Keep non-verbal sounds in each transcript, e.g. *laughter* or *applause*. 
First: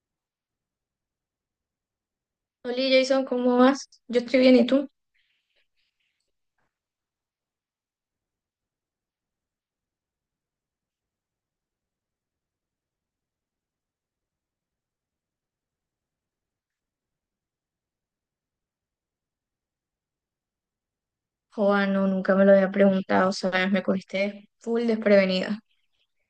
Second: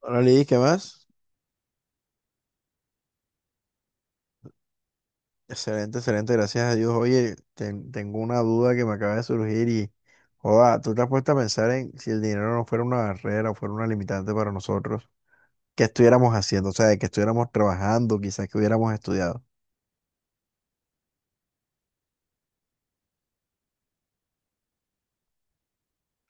Hola Lidis, ¿qué más? Hola Jason, ¿cómo vas? Yo estoy bien, ¿y tú? Excelente, excelente, gracias a Dios. Oye, tengo una duda que me acaba de surgir y, joda, ¿tú te has puesto a pensar en si el dinero no fuera una barrera o fuera una limitante para nosotros? ¿Qué estuviéramos haciendo? O sea, que estuviéramos trabajando, quizás que hubiéramos estudiado. Joa, no, nunca me lo había preguntado, ¿sabes? Me cogiste full desprevenida.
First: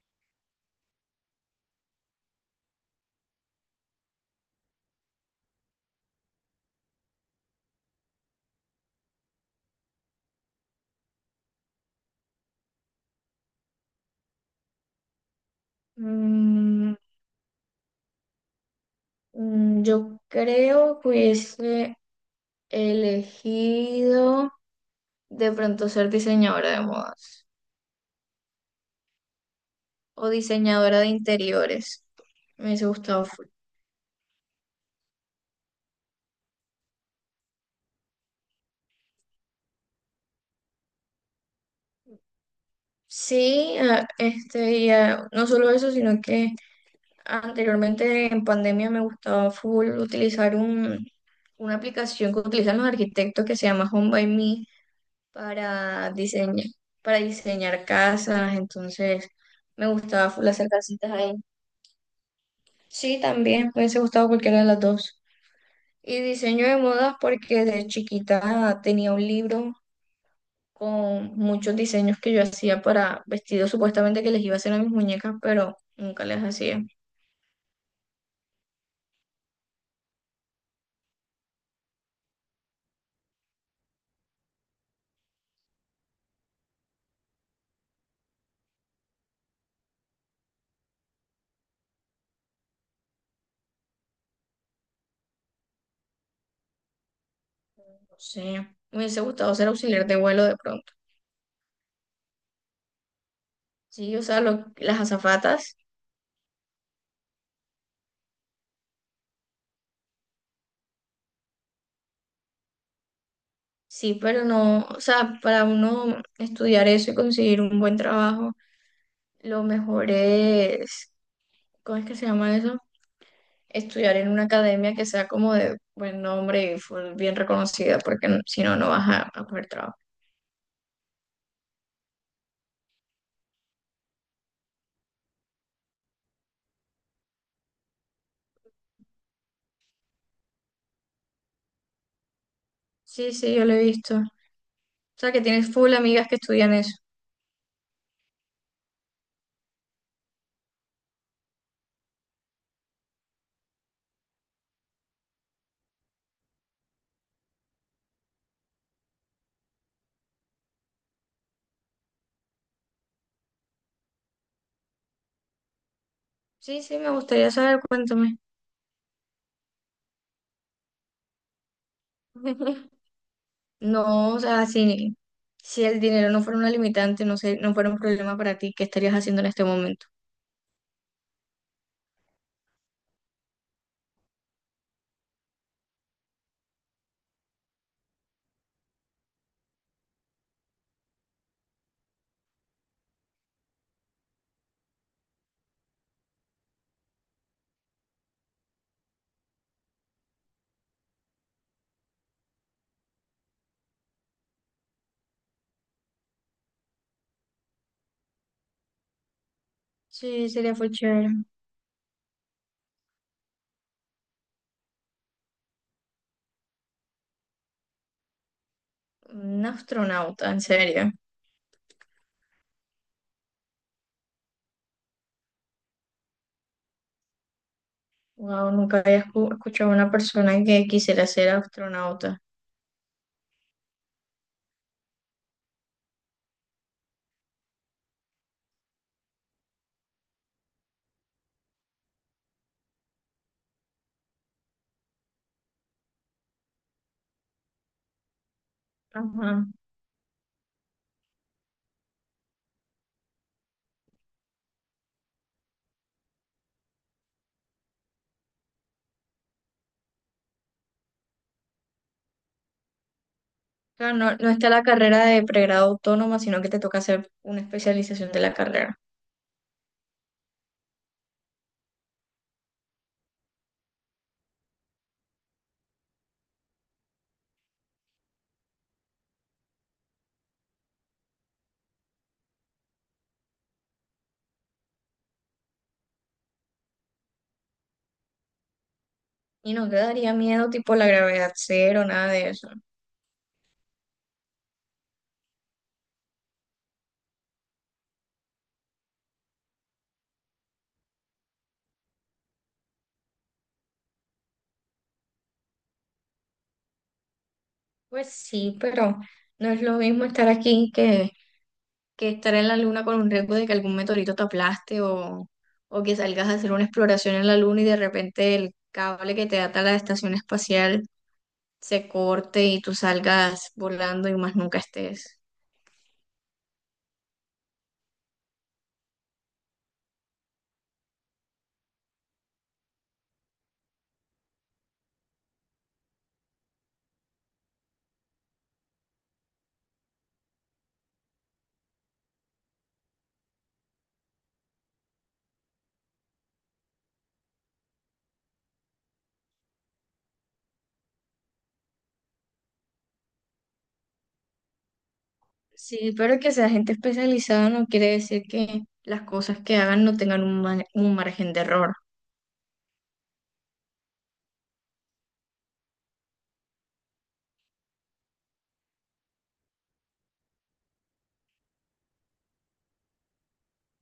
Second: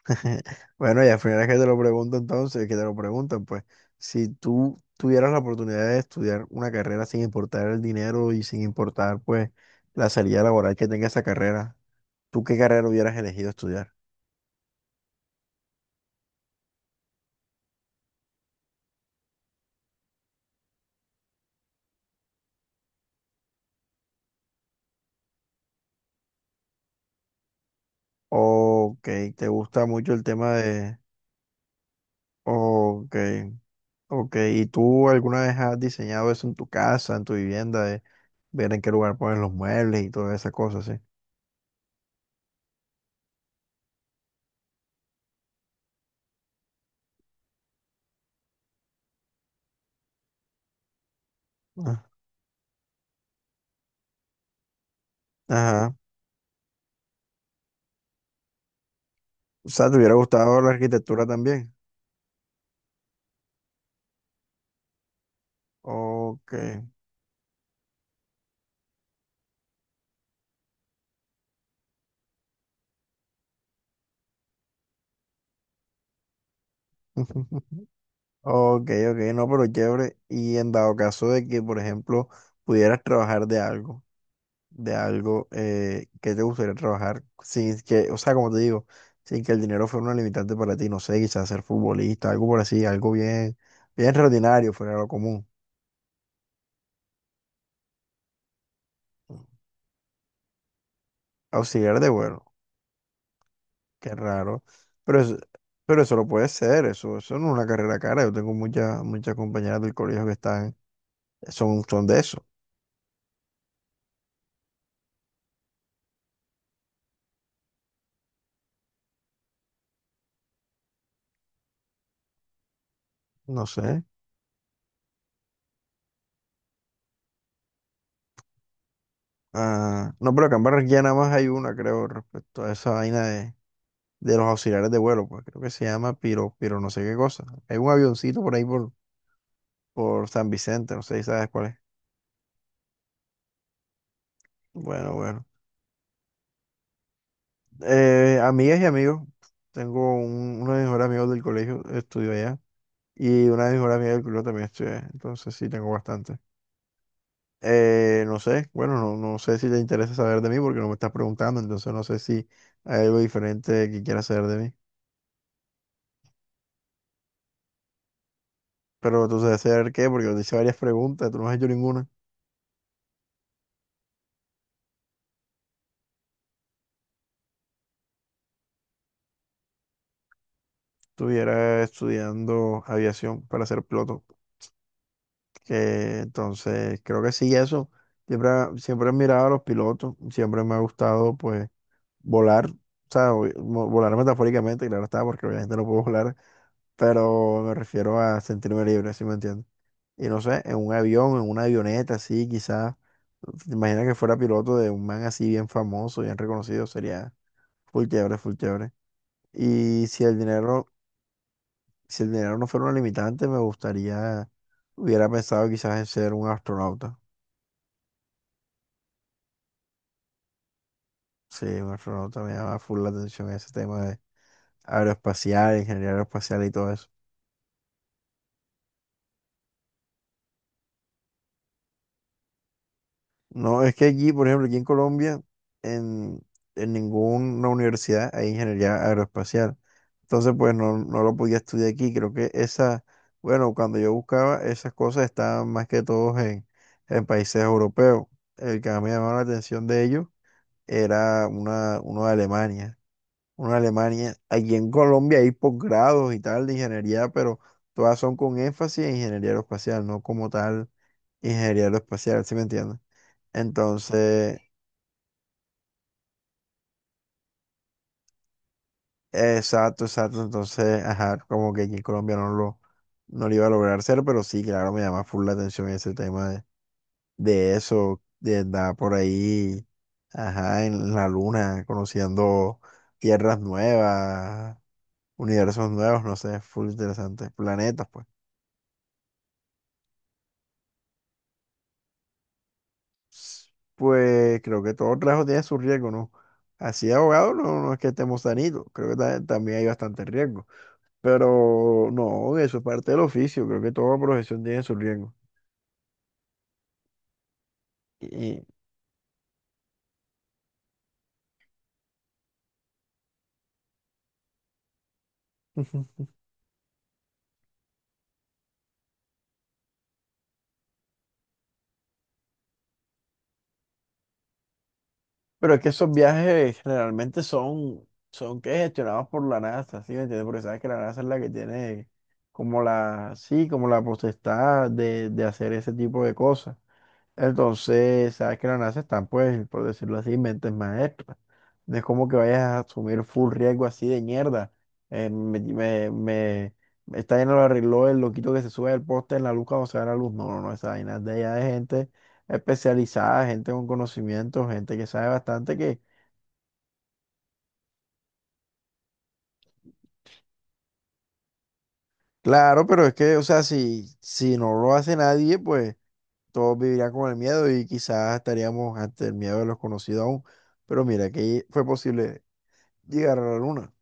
*laughs* Bueno, y al final es que te lo pregunto entonces, que te lo preguntan, pues, si tú tuvieras la oportunidad de estudiar una carrera sin importar el dinero y sin importar, pues, la salida laboral que tenga esa carrera, ¿tú qué carrera hubieras elegido estudiar? Mm, yo creo que hubiese elegido de pronto ser diseñadora de modas Ok, te gusta mucho el o tema de. diseñadora de interiores. Me hubiese Ok, gustado full. ok. ¿Y tú alguna vez has diseñado eso en tu casa, en tu vivienda, de ver en qué lugar pones los muebles y todas esas cosas, sí? Sí, no solo eso, sino que anteriormente en pandemia me gustaba full utilizar una Ah, aplicación que utilizan los arquitectos que se llama Home by Me, ajá. para diseñar, para diseñar casas. Entonces O me sea, ¿te hubiera gustaba full gustado hacer la casitas arquitectura ahí. también? Sí, también me hubiese gustado cualquiera de las dos. Y Ok. diseño de modas, porque de chiquita tenía un libro con muchos diseños que yo hacía para vestidos supuestamente que les iba a hacer a mis muñecas, pero nunca les hacía. No *laughs* Ok, ok, no, pero chévere. Y en dado caso de que, por ejemplo, pudieras trabajar de algo. Que te gustaría trabajar sin que, o sea, como te digo, sin que el dinero fuera una limitante para ti, no sé, quizás ser futbolista, algo por así, algo bien, bien extraordinario, fuera de lo común. sé, me hubiese gustado ser auxiliar de vuelo de pronto. Auxiliar de vuelo, qué Sí, o sea, raro, lo- las pero eso, azafatas. pero eso lo puede ser, eso no es una carrera cara, yo tengo muchas, muchas compañeras del colegio que están, son de eso, Sí, pero no, o sea, para uno estudiar eso y conseguir un buen trabajo, lo mejor es, ¿cómo es que se llama eso? no sé. Estudiar en una academia que sea como de buen nombre y full bien reconocida, porque n- si no, no vas a poder trabajo. Ah, no, pero acá en Barranquilla nada más hay una, creo, respecto a esa vaina de los auxiliares de vuelo, pues creo que se llama Piro, Piro no sé qué cosa. Hay un avioncito por ahí por San Vicente, no sé si sabes cuál es. Sí, sí, yo lo he visto. O Bueno, sea, que bueno. tienes full amigas que estudian eso. Amigas y amigos, tengo uno de mis mejores amigos del colegio, estudió allá, y una de mis mejores amigas del colegio también estudió allá, entonces sí tengo bastante. No sé, bueno, no, no sé si te interesa saber de mí porque no me estás preguntando, entonces no sé si hay algo diferente que quieras saber de mí. Sí, sí, me gustaría saber, cuéntame. Pero tú sabes saber qué, porque yo te hice varias preguntas, tú no has hecho ninguna. *laughs* No, o sea, si el dinero no fuera una limitante, no sé, no fuera un problema para ti, ¿qué estarías haciendo en este momento? Estuviera estudiando aviación para ser piloto. Que, entonces, creo que sí, eso. Siempre, siempre he mirado a los pilotos, siempre me ha gustado, pues, volar. O sea, volar metafóricamente, claro está, porque obviamente no puedo volar, pero me refiero a sentirme libre, ¿sí me entiendes? Y no sé, en un avión, en una avioneta, así, quizás. ¿Te imaginas que fuera piloto de un man así bien famoso, bien reconocido? Sería full chévere, full chévere. Y si el Sí, sería dinero fue chévere. Si el dinero no fuera una limitante, me gustaría, hubiera pensado quizás en ser un astronauta. Un astronauta, ¿en serio? Sí, un astronauta me llama full la atención ese tema de aeroespacial, ingeniería aeroespacial y todo eso. Wow, nunca había escu- escuchado a una persona que quisiera ser astronauta. No, es que aquí, por ejemplo, aquí en Colombia, en, en ninguna universidad hay ingeniería aeroespacial. Entonces, pues no, no lo podía estudiar aquí. Creo que esa, bueno, cuando yo buscaba, esas cosas estaban más que todos en, países europeos. El que más me llamaba la Ajá. atención de ellos era uno de Alemania. Una Alemania. Aquí en Colombia hay posgrados y tal de ingeniería, pero todas son con énfasis en ingeniería aeroespacial, no como tal ingeniería aeroespacial, ¿sí me entiendes? Claro, no, no Entonces, está la carrera de pregrado autónoma, sino que te toca hacer una especialización de la carrera. exacto, exacto. Entonces, ajá, como que aquí en Colombia no lo, iba a lograr hacer, pero sí, claro, me llama full la atención ese tema de eso, de andar por ahí, ajá, en la luna, conociendo tierras nuevas, universos nuevos, no sé, full interesante, planetas, pues. ¿Y no te daría miedo, tipo la gravedad cero, nada de eso? Pues creo que todo trabajo tiene su riesgo, ¿no? Así de abogado no, no es que estemos sanitos, creo que también hay bastante riesgo. Pero no, eso es parte del oficio, creo que toda profesión tiene su riesgo. Pues Y, sí, pero no es lo mismo estar aquí que estar en la luna con un riesgo de que algún meteorito te aplaste, o que Ujú. salgas a hacer una exploración en la luna y de repente el cable que te ata a la estación espacial se corte y tú salgas volando y más nunca estés. Pero es que esos viajes generalmente son, que gestionados por la NASA, ¿sí me entiendes? Porque sabes que la NASA es la que tiene como la, sí, como la potestad de hacer ese tipo de cosas. Entonces, sabes que la NASA están, pues, por decirlo así, mentes maestras. No es como que vayas a asumir full riesgo así de mierda. Eh, me, me, me- Esta vaina lo arregló el loquito que se sube al poste en la luz cuando se da la luz. No, no, no, esa vaina es de allá, de gente especializada, gente con conocimiento, gente que sabe bastante que. Sí, pero que sea gente especializada no quiere decir que las cosas que hagan no tengan un, ma- un margen de error. Claro, pero es que, o sea, si, no lo hace nadie, pues todos vivirían con el miedo y quizás estaríamos ante el miedo de los conocidos aún. Pero mira, que fue posible llegar a la luna.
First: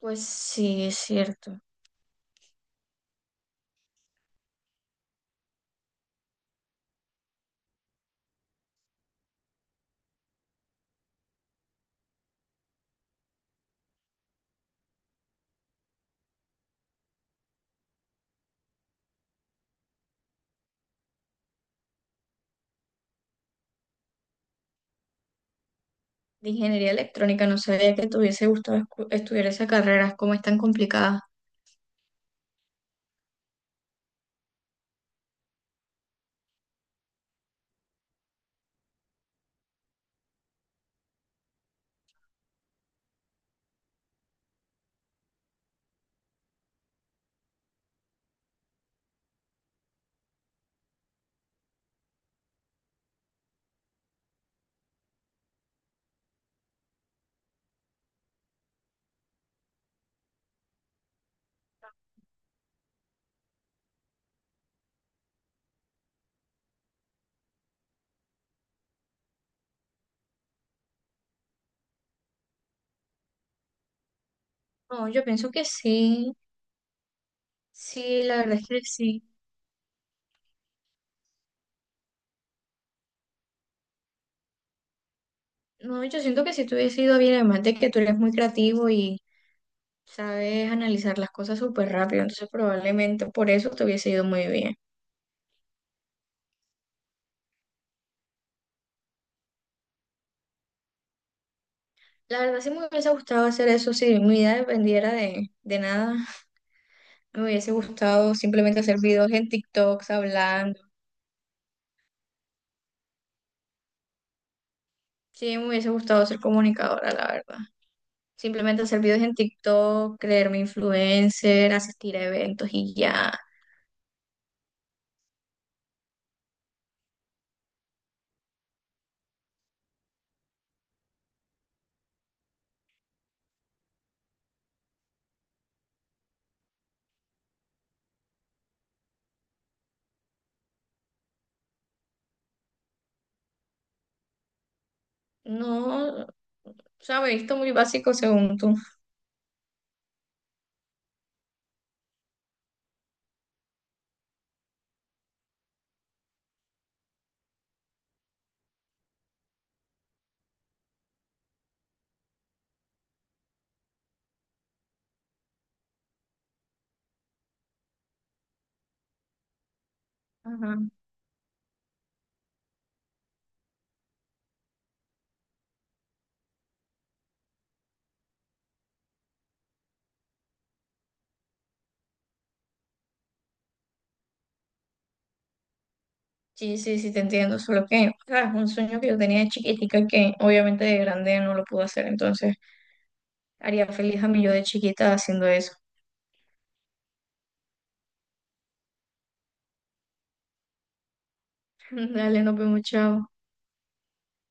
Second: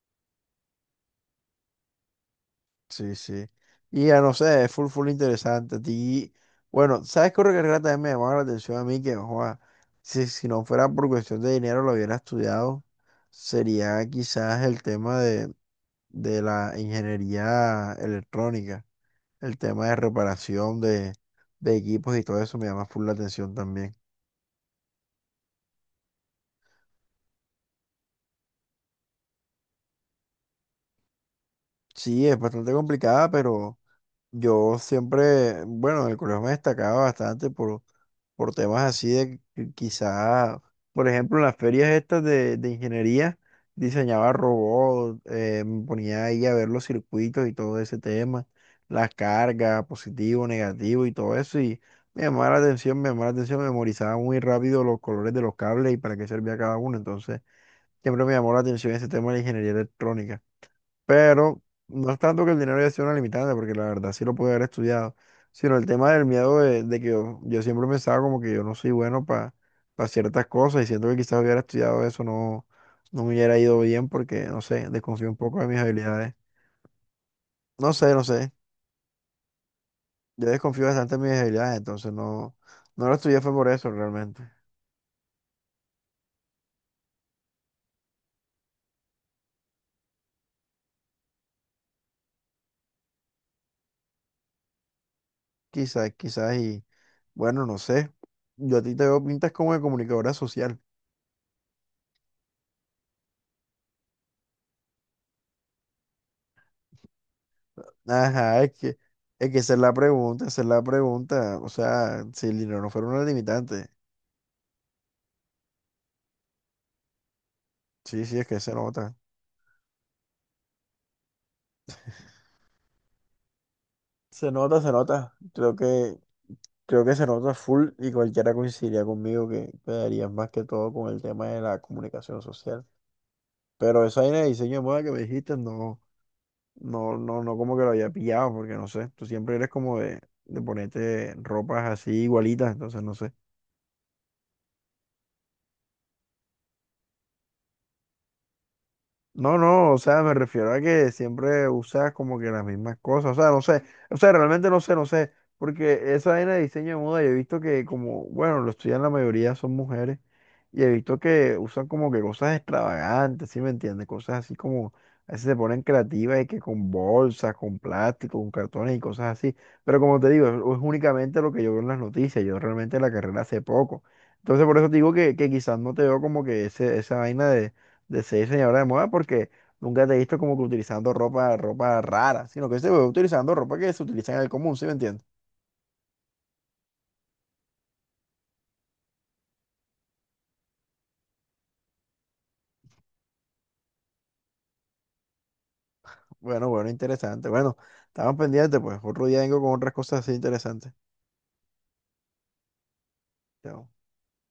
Pues sí, es cierto. Sí, sí. Y ya no sé, es full, full interesante. A ti, bueno, ¿sabes qué otra carrera también me llamaba la atención a mí? Que, joa, si, no fuera por cuestión de dinero, lo hubiera estudiado. Sería quizás el tema de, la ingeniería electrónica, el tema de reparación de equipos y todo eso me llama full la atención también. De ingeniería electrónica no sabía que te hubiese gustado escu- estudiar esa carrera, como es tan complicada. Sí, es bastante complicada, pero yo siempre, bueno, en el colegio me destacaba bastante por temas así de que quizá, por ejemplo, en las ferias estas de ingeniería, diseñaba robots, me ponía ahí a ver los circuitos y todo ese tema, las cargas, positivo, negativo y todo eso, y me llamaba la atención, me llamaba la atención, memorizaba muy rápido los colores de los cables y para qué servía cada uno, entonces siempre me llamó la atención ese tema de la ingeniería electrónica. Pero no es tanto que el dinero haya sido una limitante, porque la verdad sí lo pude haber estudiado, sino el tema del miedo de, que yo siempre pensaba como que yo no soy bueno para ciertas cosas y siento que quizás hubiera estudiado eso, no, no me hubiera ido bien porque, no sé, No, yo desconfío un pienso poco que de mis sí, habilidades. No sé, sí, no sé, la verdad es que sí. yo desconfío bastante de mis habilidades, entonces no, no lo estudié fue por eso realmente. No, yo siento que si te hubiese ido bien, además de que tú eres muy creativo y sabes analizar las cosas súper rápido, entonces probablemente por eso te hubiese ido muy bien. Quizás, quizás y bueno, no sé, yo a ti te veo pintas como de comunicadora social. La verdad sí me hubiese gustado hacer eso. Si mi vida dependiera de nada, me hubiese gustado Ajá, es simplemente hacer que, videos en es que esa es la TikToks pregunta, esa es hablando. la pregunta. O sea, si el dinero no fuera una limitante. Sí, me hubiese gustado ser comunicadora, la verdad. Sí, sí, es que se Simplemente hacer nota. videos en TikTok, creerme influencer, asistir a eventos y ya. Se nota, se nota. creo que se nota full, y cualquiera coincidiría conmigo que quedarías más que todo con el tema de la comunicación social. Pero esa idea de diseño de moda que me dijiste, no, no, no, no como que lo había pillado, porque no sé, tú siempre eres como de ponerte ropas así igualitas, entonces no sé. No, o sea, me he visto muy básico según tú. No, no, o sea, me refiero a que siempre usas como que las mismas cosas, o sea, no sé, o sea, realmente no sé, no sé, porque esa vaina de diseño de moda, yo he visto que como, bueno, lo estudian la mayoría son mujeres, y he visto que usan como que cosas extravagantes, ¿sí me entiendes? Cosas así como, a veces se ponen creativas y que con bolsas, con plástico, con cartones y cosas así, pero como te digo, es, Ajá. es únicamente lo que yo veo en las noticias, yo realmente la carrera hace poco, entonces por eso te digo que, quizás no te veo como que ese, esa vaina de ser diseñadora de moda porque nunca te he visto como que utilizando ropa, ropa rara, sino que se ve utilizando ropa que se utiliza en el común, ¿sí me entiendes? Sí, sí, sí, te entiendo, solo que, o sea, es un sueño que yo tenía de chiquitica que obviamente de grande no lo pude hacer, entonces haría feliz a mí yo de chiquita haciendo eso. Bueno, bueno, interesante. Bueno, estamos pendientes, pues otro día vengo con otras cosas así interesantes. *laughs* Dale, nos vemos, chao. Chao.